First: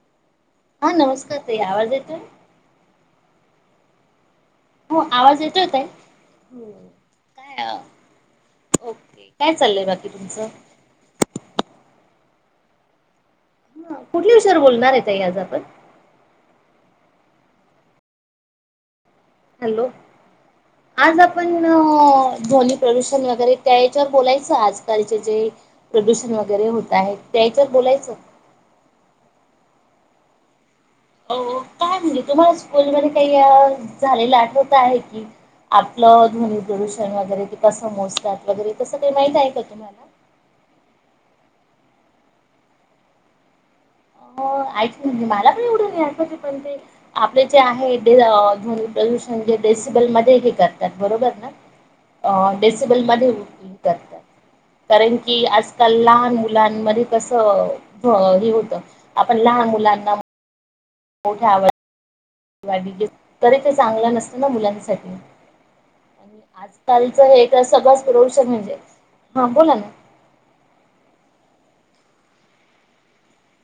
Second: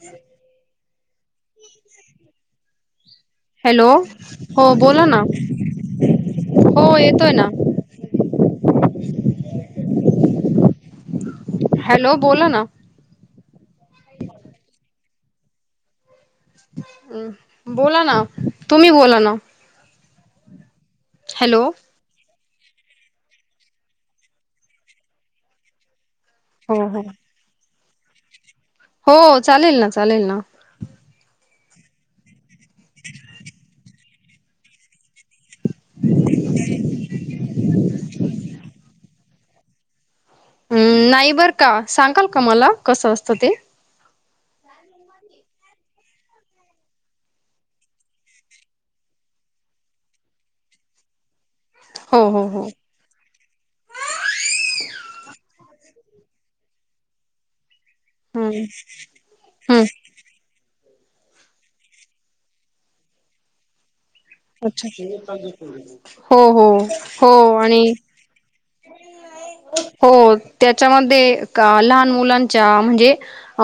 हम हा नमस्कार ते यावर्ज येतय हॅलो हो बोला ना आवाज येत होत आहे हो येतोय ना काय ओके काय चाललंयक् च हॅलो बोला ना ह कुठल्या विषयावर बोलणार आहेत स आजाबाद म् बोला ना तुम्ही बोला ना हॅलो आज आपण हॅलो ध्वनी प्रदूषण वगैरे त्या याच्यावर बोलायचं आजकालचे जे प्रदूषण वगैरे हो होत हो आहेत त्याच्यावर बोलायच ज हो चालेल ना चालेल ना काय म्ह तुम्हाला स्कूलमध्येध्ये काही झालेलं आठवत आहे की आपलं ध्वनी प्रदूषण वगैरे तेस समोसात वगैरे तसग काही माहित आहे का तुम्हाला हम् नाही बर का सांगाल का मला कसं असतं ते ऐकजे मला पण एवढं नाही आठकवते पण ते आपले जे आहेन प्रदूषण जे ्रेसिबल मध्ये हे करतात बरोबर हो हो ना हो डसबल म करतात कारण की आजकाल लहान मुलांमध्ये कस हो हे हम्म होतं आपण लहान हम्म मुलांना मोठे आवड तरी ते चांगलं नसत अच्छा हो हो हो आजकालचं हे तर आणि सगळंच प्रदूषण म्हणजे हा बोला ना. हो त्याच्यामध्ये लहान मुलांच्या म्हणजे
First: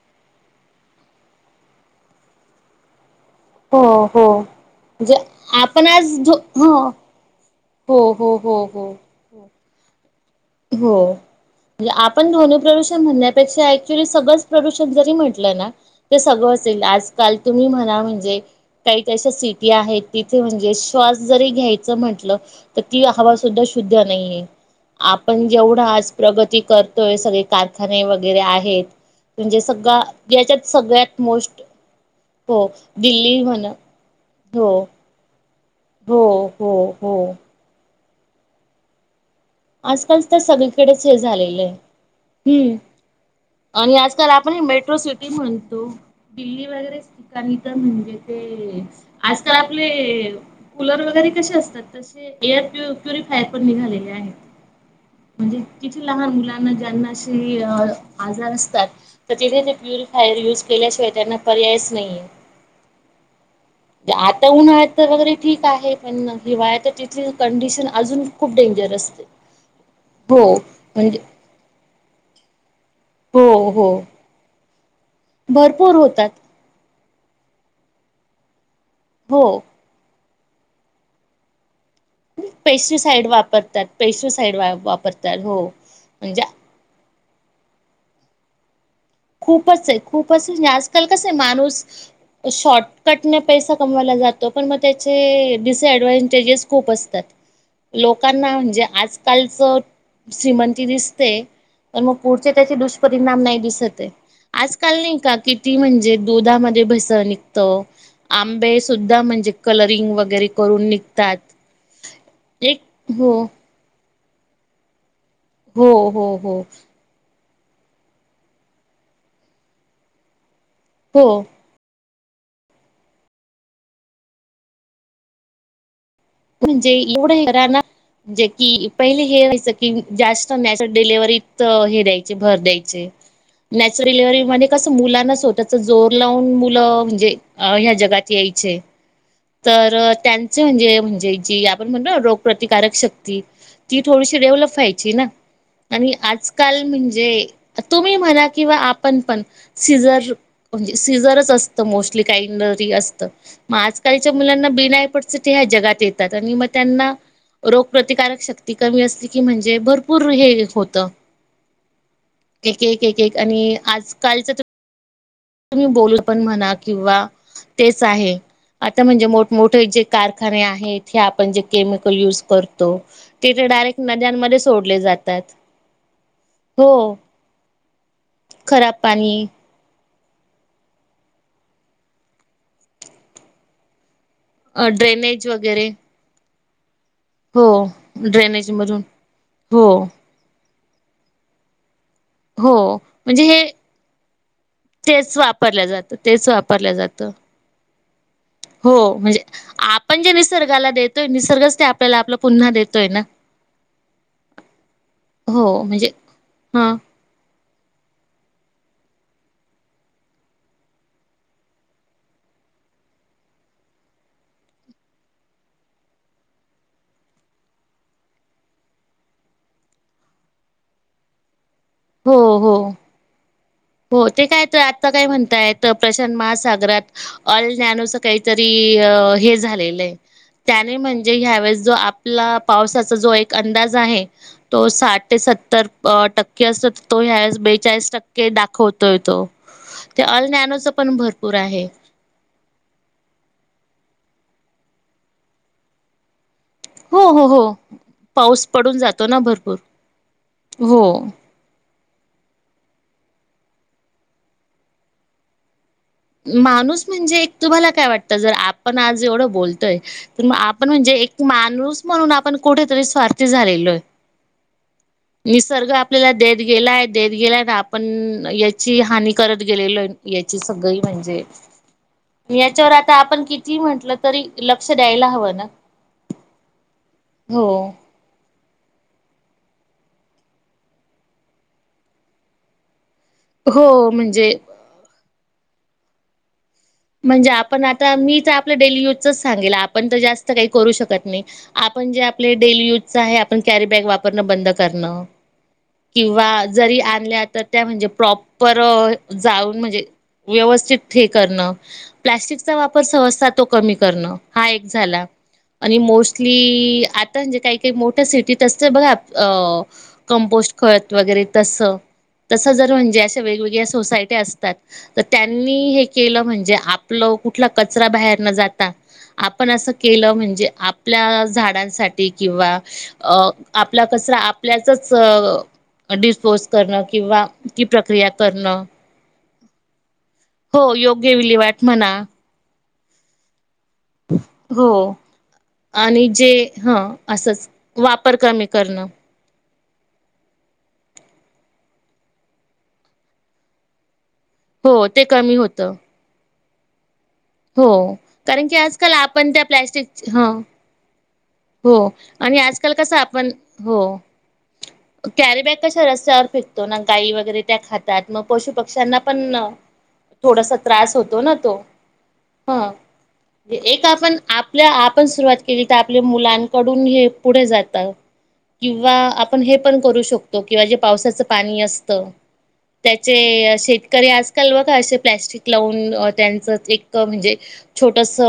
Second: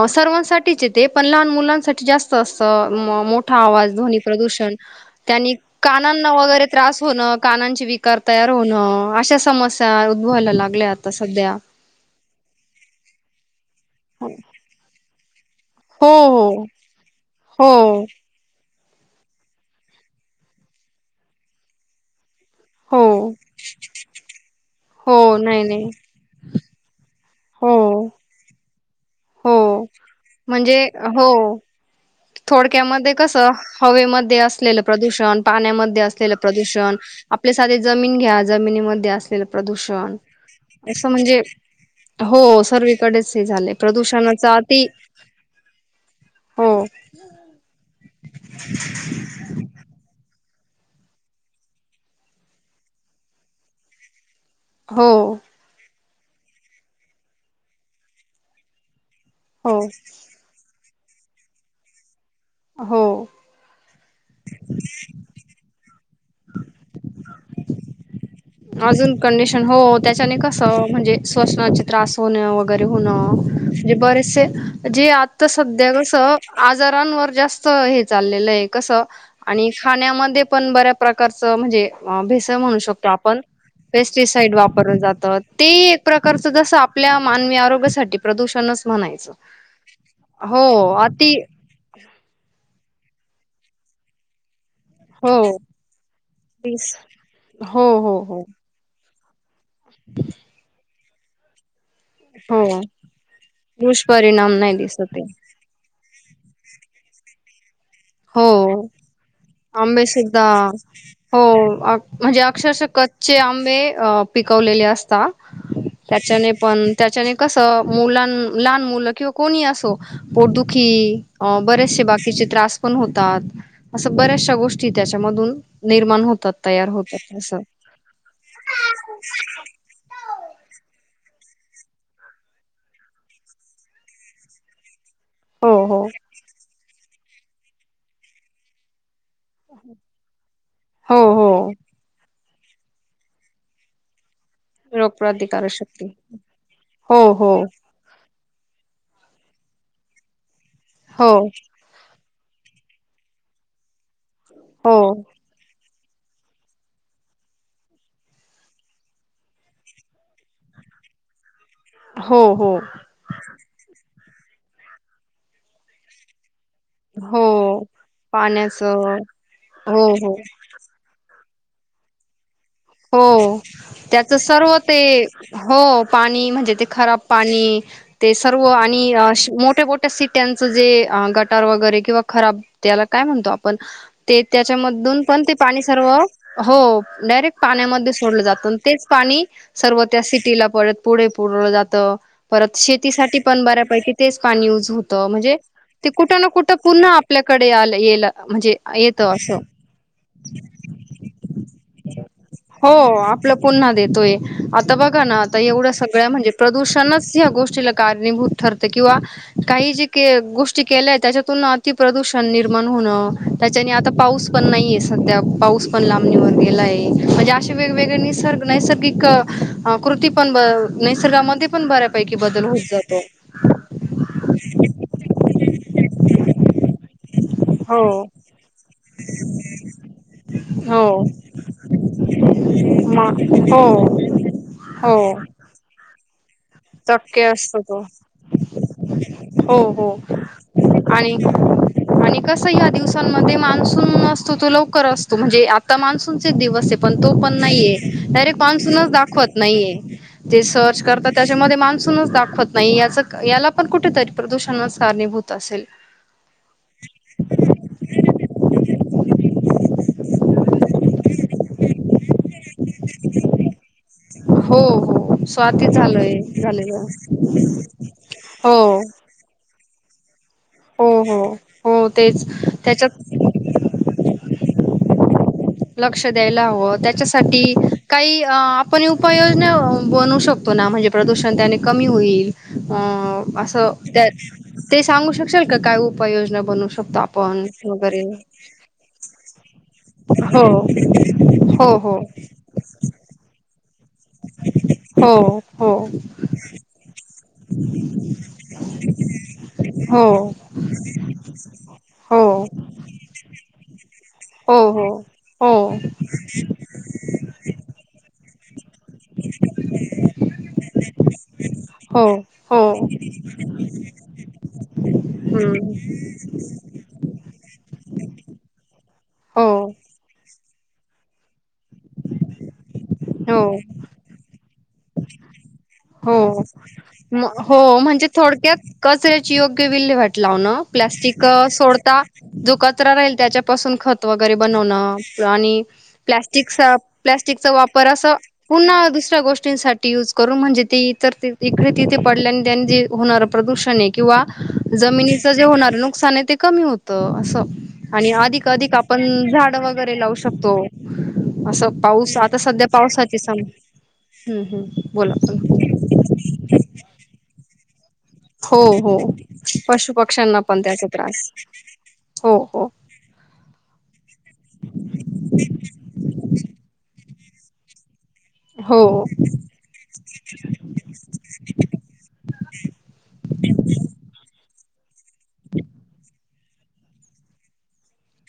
सर्वांसाठीच येते पण लहान मुलांसाठी जास्त असं मो मोठा हो आवाज ध्वनी हो प्रदूषण म्हणजे त्यांनी आपण आज कानांना झो वगैरे हो त्रास होणं कानांचे हो विकार हो तयार हो होण हो अशा समस्या उद्भवायला लागल्या हो आता सध्या म्हणजे आपण ध्वनि प्रदूष म्हणण्यापेक्षा सज प्रदूषण जरी म्हटलं हो ते सगळ असेल आजकाल तुम्ही हो म्हणा हो म्हणजे काही त्याशा सिटी आहेत तिथे म्हणजे श्वास जरी घ्यायचं म्हटलं तर ती हो हवा सुद्धा शुद्ध नाहीये हो आपण नाही जेवढा नाही आज प्रगती करतोय सगळे हो कारखाने वगैरे आहेत हो म्हणजे सगळ याच्यात म्हणजे सगळ्यात हो मोस्ट हो थोडक्यामध्ये कस दिल्ली म्हण हवे म हो असलेलं प्रदूषण पाण्यामध्ये हो असलेलं हो प्रदूषण हो आपल्या साधे जमीन घ्या जमिनीमध्ये अस आजकालच तर सगळीकडेच हे झालेलं आहे हो हम्म सर्वीकडेच हे झाले आणि आजकाल प्रदूषणाचा आपण अति मेट्रो सिटी म्हणतो दिल्ली हो वगैरे तर म्हण ते आजकाल आपले कूलर वगैरे कसे असतात तसे एअर प्यु प्युरिफायर पण निघालेले आहेत हो म्हणजे तिथे लहान मुलांना ज्यांनाशी आजार असतात तर तिथे हो प्युरिफाय यज केल्याशिवाय त्यांना पर्यायच नाही हो आहे आता उन्हाळ तर वगैरे ठीक आहे पण हिवाळ्यात तर तिथली कंडिशन अजून खूप डेंजर अजून असते कंडिशन हो त्याच्याने कस म्हणजे श्वासनाचे त्रास होन वगै बरं होन हो ते हो बरेच से जे आता सद्या भरपूर कस होतात आजार फळांवर हे जास्त हे चाललेलं आहे. कस हो. आणि खाण्यामध्ये पण बऱ्या प्रकारचं म्हणजे भेसळ म्हणू शकतो पेस्टिसाईड आपण. वापरतात पेस्टिसाईड वा वापरलं जात, वापरतात हो ते एक म्हणजे प्रकारच जस आपल्याला मानवी आरोग्यासाठी प्रदूषणच म्हणायचं खूपच आहे. खूपच हो आणि आजकाल कसंय अति माणूस शॉर्ट कटणं पैसा कमवाला जातो. पण म त्याचे हो डिसअडवांटेजेस खूप असतात. हो हो हो लोकांना म्हणजे आज कल जर श्रीमंती दिस ते तर मग पुढचे त्याचे हो दुष्परिणाम नाही दिसत. दुष्परिणाम आजकाल दिसत नाही आहे का किती म्हणजे दुधामध्ये भेसळ निघतं. हो, आंबे सुद्धा म्हणजे आंबे कलरिंग सुद्धा वगैरे करून निघतात हो म्हणजे एक अक्षरशः हो कच्चे आंबे अ पिकवलेले असता हो हो हो. कस मुलां लहान मुलं किंवा कोणी असो पोट दु खी हो बरेचसे बाकी कीचे त्रास पण होतात. असं बऱ्याचशा गोष्टी त्याचा मधून निर् म्हणजे एवढं खरं आहे ना जेकी पहिले हे व्हायचं की जास्त नॅचर डिलव्हरी तिथ हे द्यायचे ते भर द्यायचे नॅचरीलिव्हरी मधी कसं मुलां हो स्वतःच हो जोर लावून मुलं म्हणजे अ या जगात यायचे आहे. तर त्यांचे म्हणजे [unintelligible] हो जे हो जी आपण म्हणतो ना रोग प्रतिकारक शक्ती ती थोडीशी डेवलप व्हायची ना, रोगप्रतिकारक शक्ती आणि आजकाल हो म्हणजे हो तुम्ही म्हणा किंवा आपण पण सिझर म्हणजे हो सीझरच असतं मोस्ट. [unintelligible] असत मग आज काल मुलांना हो बिनायपट ह्या जगात य आणि मग त्यांना रोगप्रतिकारक शक्ती कमी असली की म्हणजे भरपूर हे होत. हो हो एक.. एक एक.. एक आणि आज कालच तुम्ही बोलू पण म्हणा किंवा हो तेच आहे आता पाण्याचं म्हणजे मोठमोठे जे हो हो कारखाने आहेत हे [unintelligible] पंज क केमिकल यूज कर हो त्याच सर्व सोडले ते जातात हो पाणी म्हणजे ते हो खराब पाणी ते सर्व खराब आणि पाणी अशी मोठे मोठे सीट्यांच जे गटार वगैरे किंवा खराब त्याला, काय म्हणतो आपण? ते अ त्याच्यामधून पण ड्रेनेज ते पाणी वगैरे सर्व हो हो पाण्यामध्ये सोडलं जात ड्रेनेज मधून तेच पाणी हो सर्व त्या सिटीला परत पुढे पुरला जातो हो परत शेतीसाठी म्हणजे पण हे बऱ्यापैकी तेच पाणी युज होतं तेच म्हणजे, वापरलं ते जातं कुठं ना तेच कुठं वापरलं पुन्हा जातं आपल्याकडे आ येला म्हणजे हो येतं म्हणजे असं आपण जे निसर्गाला देतोय निसर्गच ते आपल्याला आपलं. पुन्हा हो देतोय [inaudible] ना आपलं पुन्हा देतोय आता बघा ना आता एवढ्या सगळ्या म्हणजे हा प्रदूषणच गोष्टीला कारणीभूत ठरते किंवा काही जे गोष्टी केल्याय त्याच्यातून अतिप्रदूषण निर्माण होणं. [inaudible] त्याच्याने आता पाऊस पण नाहीय सध्या पाऊस पण लांबणीवर गेलाय. म्हणजे अे वेगवेगळे निसर् नैसर्गिक कृती पण नैसर्गामध्ये पण बऱ्यापैकी हो बदल हो होत जातो [unintelligible] हो ते काय? तर आत्ता काय? म्हणताय प्रशांत महासागरात. अल नॅनोस हो काहीतरी हे झालेलं आहे त्याने हो म्हणजे ह्यावेेळेस जो आपला पावसाचा जो एक म हो अंदाज आहे तो साठ ते हो सत्तर टक् अस तो चक्के ह्यास असतो तो बेचाळीस टक्के दाख हो [inaudible] पण आणि भरपूर आहे. आणि [inaudible] कस या दिवसांमध्ये मान्सून असतो तो लवकर असतो म्हणजे आ मान्सून [inaudible] दिवस पण हो, तो हो, पण हो. नाहीये डायरेक्ट पाऊस पडून मान्सूनच जातो ना दाखवत भरपूर. नाहीे ते सर्च हो. कर मान्सूनच दाखवत नाही याच याला पण कुठेतरी प्रदूषण कारणीभूत असेल? माणूस म्हणजे तुम्हाला काय वाटत जर आपण आज. जेवढ बोलतय आपण म्हणजे एक माणूस म्हणून आपण कुठेतरी स्वार्थी झालेलो आहे. हो हो स्वाती निसर्ग आपल्याला झालंय देत गेलाय, झालेलं देत गेलाय ना आपण हो याची हानी करत गेलेलो आहे. याची हो हो म्हणजे हो तेच याच्यावर आता त्याच्यात आपण किती म्हंटलं तरी लक्ष द्यायला हवं ना. लक्ष द्यायला हवं हो त्याच्यासाठी काही आपण उपाययोजना बनवू शकतो ना म्हणजे प्रदूषण त्याने कमी होईल. असं हो म्हणजे ते सांगू शकत सांगाल का काय उपाययोजना बनून. म्हणजे आपण आता मी तर आपल्या डेली युजच सांगेल. पण तर जास्त काही हो करू शकत नाही हो आपन हो जे आपले डेली यूजच आहे आपण कॅरी बॅग वापरण बंद करण हो हो किंवा जरी आणल्या तर त्या म्हणजे प्रॉपर जाऊन म्हणजे हो व्यवस्थित हे करणं. हो प्लास्टिकचा वापर सहजता तो कमी कर करण हा एक हो झाला हो हो आणि मोस्टली आता म्हणजे काही काही मोठ्या सिटी जर बघा कंपोस्ट खत वगैरे तस हो तस हो जर म्हणजे अशा वेगवेगळ्या सोसायटी असतात तर त्यांनी हम्म हे केलं म्हणे जे आपलं कुठला कचरा बाहेर न जाता हो आपण असं केलं म्हणजे आपल्या झाडांसाठी किंवा अ हो आपला कस आपल्या हो करणं म्हण किंवा ती हो म्हणजे प्रक्रिया थोडक्यात करणं कचऱ्याची योग्य विल्हेवाट लावण हो योग्य प्लास्टिक क विल्हेवाट म्हणा सोडता तो कचरा राहील त्याच्या पासून खत वगैरे हो बनवण आणि जे प्लास्टिक ह असंच प्लास्टिकचा वापर अस कमी करणं पुन्हा दुसऱ्या गोष्टी [unintelligible] ती यूज करू म्हणजे ते इतर इकडे तिथे पडल्या आणि त्यां जे होणार प्रदूषण आहे. किंवा हो ते जमिनीच कमी जे होतं. होणार नुकसान आहे ते कमी होत. असं हो आणि कारण अधिक की अधिक आजकाल आपण त्या झाड प्लॅस्टिक वगैरे लावू ह शकतो. हो असं पाऊस आता आणि सध्या आजकाल पावसाचे सम हम् हम्म बोला पण कॅरी बॅग कशा रस्त्यावर फेकतो ना गाई वगैरे त्यात मग पशु हो हो पक्ष्यांना पण पशु पक्ष्यांना थोडासा पण त्याचा त्रास होतो ना तो हो ह हो एक आपण आपल्या आपण सुरवात केली. मुलांकडून हे पुढे जात. किंवा हो आपण हे पण करू शकतो किंवा जे पावसाचं पाणी असत त्याचे शेतकरी कल्व काश [unintelligible] प्लॅस्टिक लावून अ त्यांचं. एक म्हणजे छोटस अ.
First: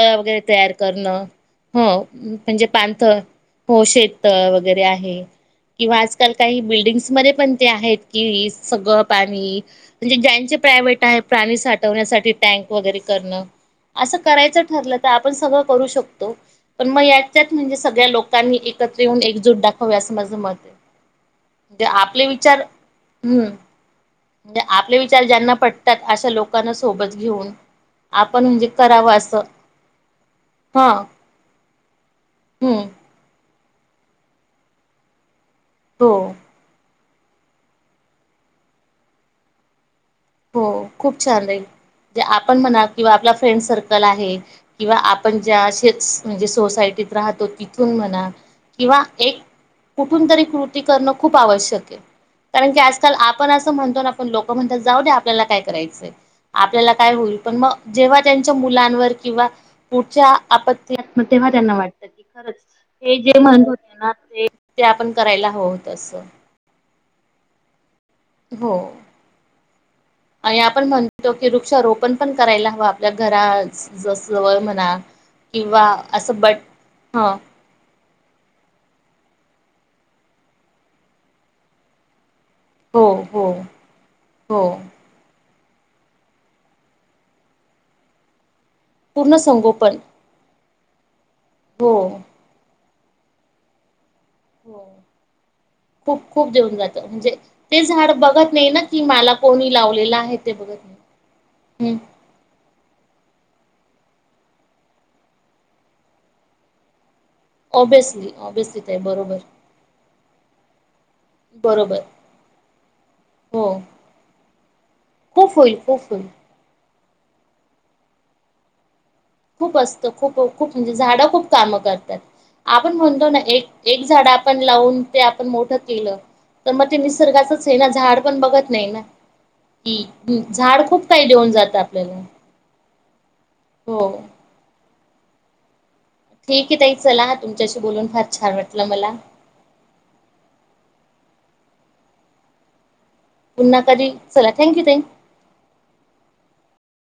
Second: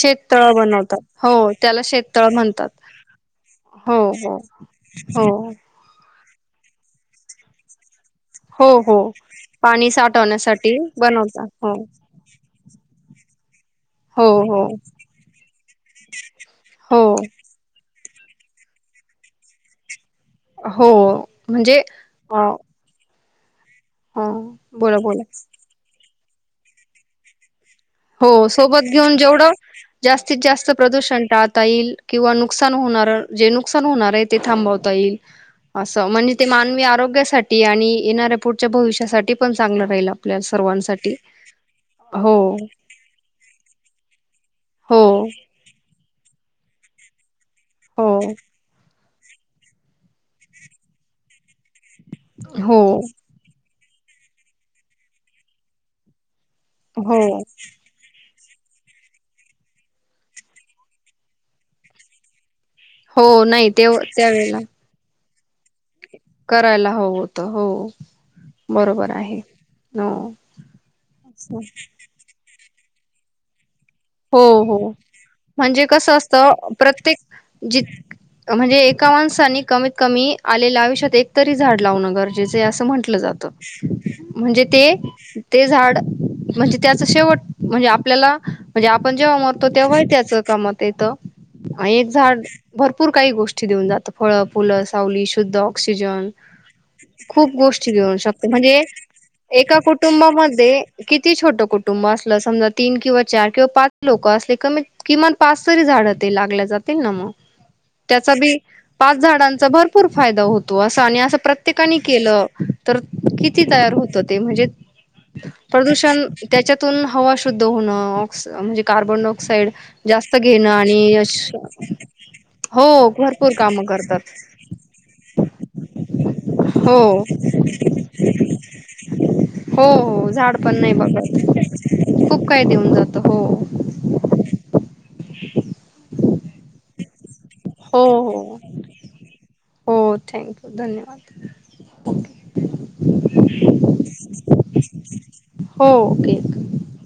शेततळ बनवतात हो. त्याला हो शेततळ म्हणजे म्हणतात पान्थ हो शेत तळ वगैरे आहे हो किंवा. आजकाल काही बिल्डिंग्स मध्ये पण ते आहेत. कि हो सगळं हो पाणी म्हणजे ज्यांचे साठवण्यासाठी प्रायव्हेट आहे बनवतात प्राणी हो साठवण्यासाठी. टँक वगैरे करणं. असं हो करायचं हो ठरलं तर आपण सगळं करू शक पण म हो याच्यात म्हणजे. सगळ्या लोकांनी एकत्र येऊन एकजूट दाखव्या स हो म्हणजे आपले अ. विचार हम्म. ह म्हणजे बोला आपले बोला विचार ज्यांना पडतात. अशा लोकांना सोबत घेऊन. हो आपण म्हणजे सोबत करावं घेऊन असं जेवढं जास्तीत जास्त हा प्रदूषण. म्हणत आता ईल किवा नुकसान हम्म होनार जे नुक नुकसान होणार हे ते थांबवता येईल. असं हो म्हणजे ते मानवी आरोग्यास साठी आणि येणाऱ्या पूढच्या भविष्यासाठी पण चांगलं राहिलं. हो खूप छान राहील तो हो आपण म्हना. किंवा आपला फ्रेंड सर्कल आहे. किंवा हो आपण जे आशेच म्हणजे सोसायटीत राहतो. तीथून हो म्हणा किंवा. एक कुठून तरी कृती करणं खूप आवश्य कारण हो की आजकाल आपण अस म्हणतो ना, लोक म्हणतात जाऊव दे आप आपल्याला काय करायचंय. आपल्याला काय हो होईल पण म जेव्हा. त्यांच्या मुलांनवर किंवा पुढच्या आपत्ती [unintelligible] तेव्हा त्यांना वाटतं कि खरच. ते हो जे म्हणत नाही होते ना ते त्यावेेळेला ते आपण. करायला हवं होत असं. करायला हवं होत हो हो बरोबर आहे हो आणि आपण म्हणतो की वृक्षारोपण पण करायला हवं आपल्या घरच हो हो म्हणजे कसं असत असं बट प्रत्येक ह ज म्हणजे एका माणसानी कमीत कमी आलेल्या आयुष्यात एकतरी झाड लावणं गर असं हो म्हंटलं हो जात हो म्हणजे ते ते झाड म्हणजे त्याच शेवट म्हणजे आपल्याला म्हणजे आपण जेव्हा पूर्ण मरतो संगोपन तेव्हा त्याच कामात तेेतो हो एक झाड भरपूर काही गोष्टी देऊन जातात फळ फुलं हो. सावली शुद्ध खूप ऑक्सिजन खूप देऊन जातं म्हणजे खूप ते गोष्टी झाड घेऊन शकत बघत नाही ना म्हणजे की मला कोणी एका लावलेलं आहे ते बघत कुटुंबामध्ये नाही किती छोट हम्म कुटुंब असलं समजा तीन किंवा चार किंवा पाच लोक असले कमी किमान पाच तरी झाडं ते लागल्या जातील ना मग ऑब्विसली त्याचा बी ऑब्विसली ताई पाच बरोबर झाडांचा भरपूर फायदा होतो असं आणि असं प्रत्येकानी बरोबर केलं तर किती हो तयार होत ते म्हणजे खूप होईल खूप प्रदूषण होईल त्याच्यातून हवा शुद्ध होणं म्हजे खूप असतं खूप खूप म्हणजे आणि झाडं खूप कामं करतात आपण हो म्हणतो ना भरपूर एक कामं एक झाड करतात आपण लावून ते आपण मोठं केलं तर मग ते हो निसर्गाचच आहे ना झाड पण बघत नाही ना हो हो की पण झाड नाही खूप काही देऊन जातं आपल्याला त हो [unintelligible] ठीक आहे त चला तुमच्याशी हो बोलून फार छान हो वाटलं मला हो थँक यू धन्यवाद ओके पुन्हा कधी चला थँक यू हो ओके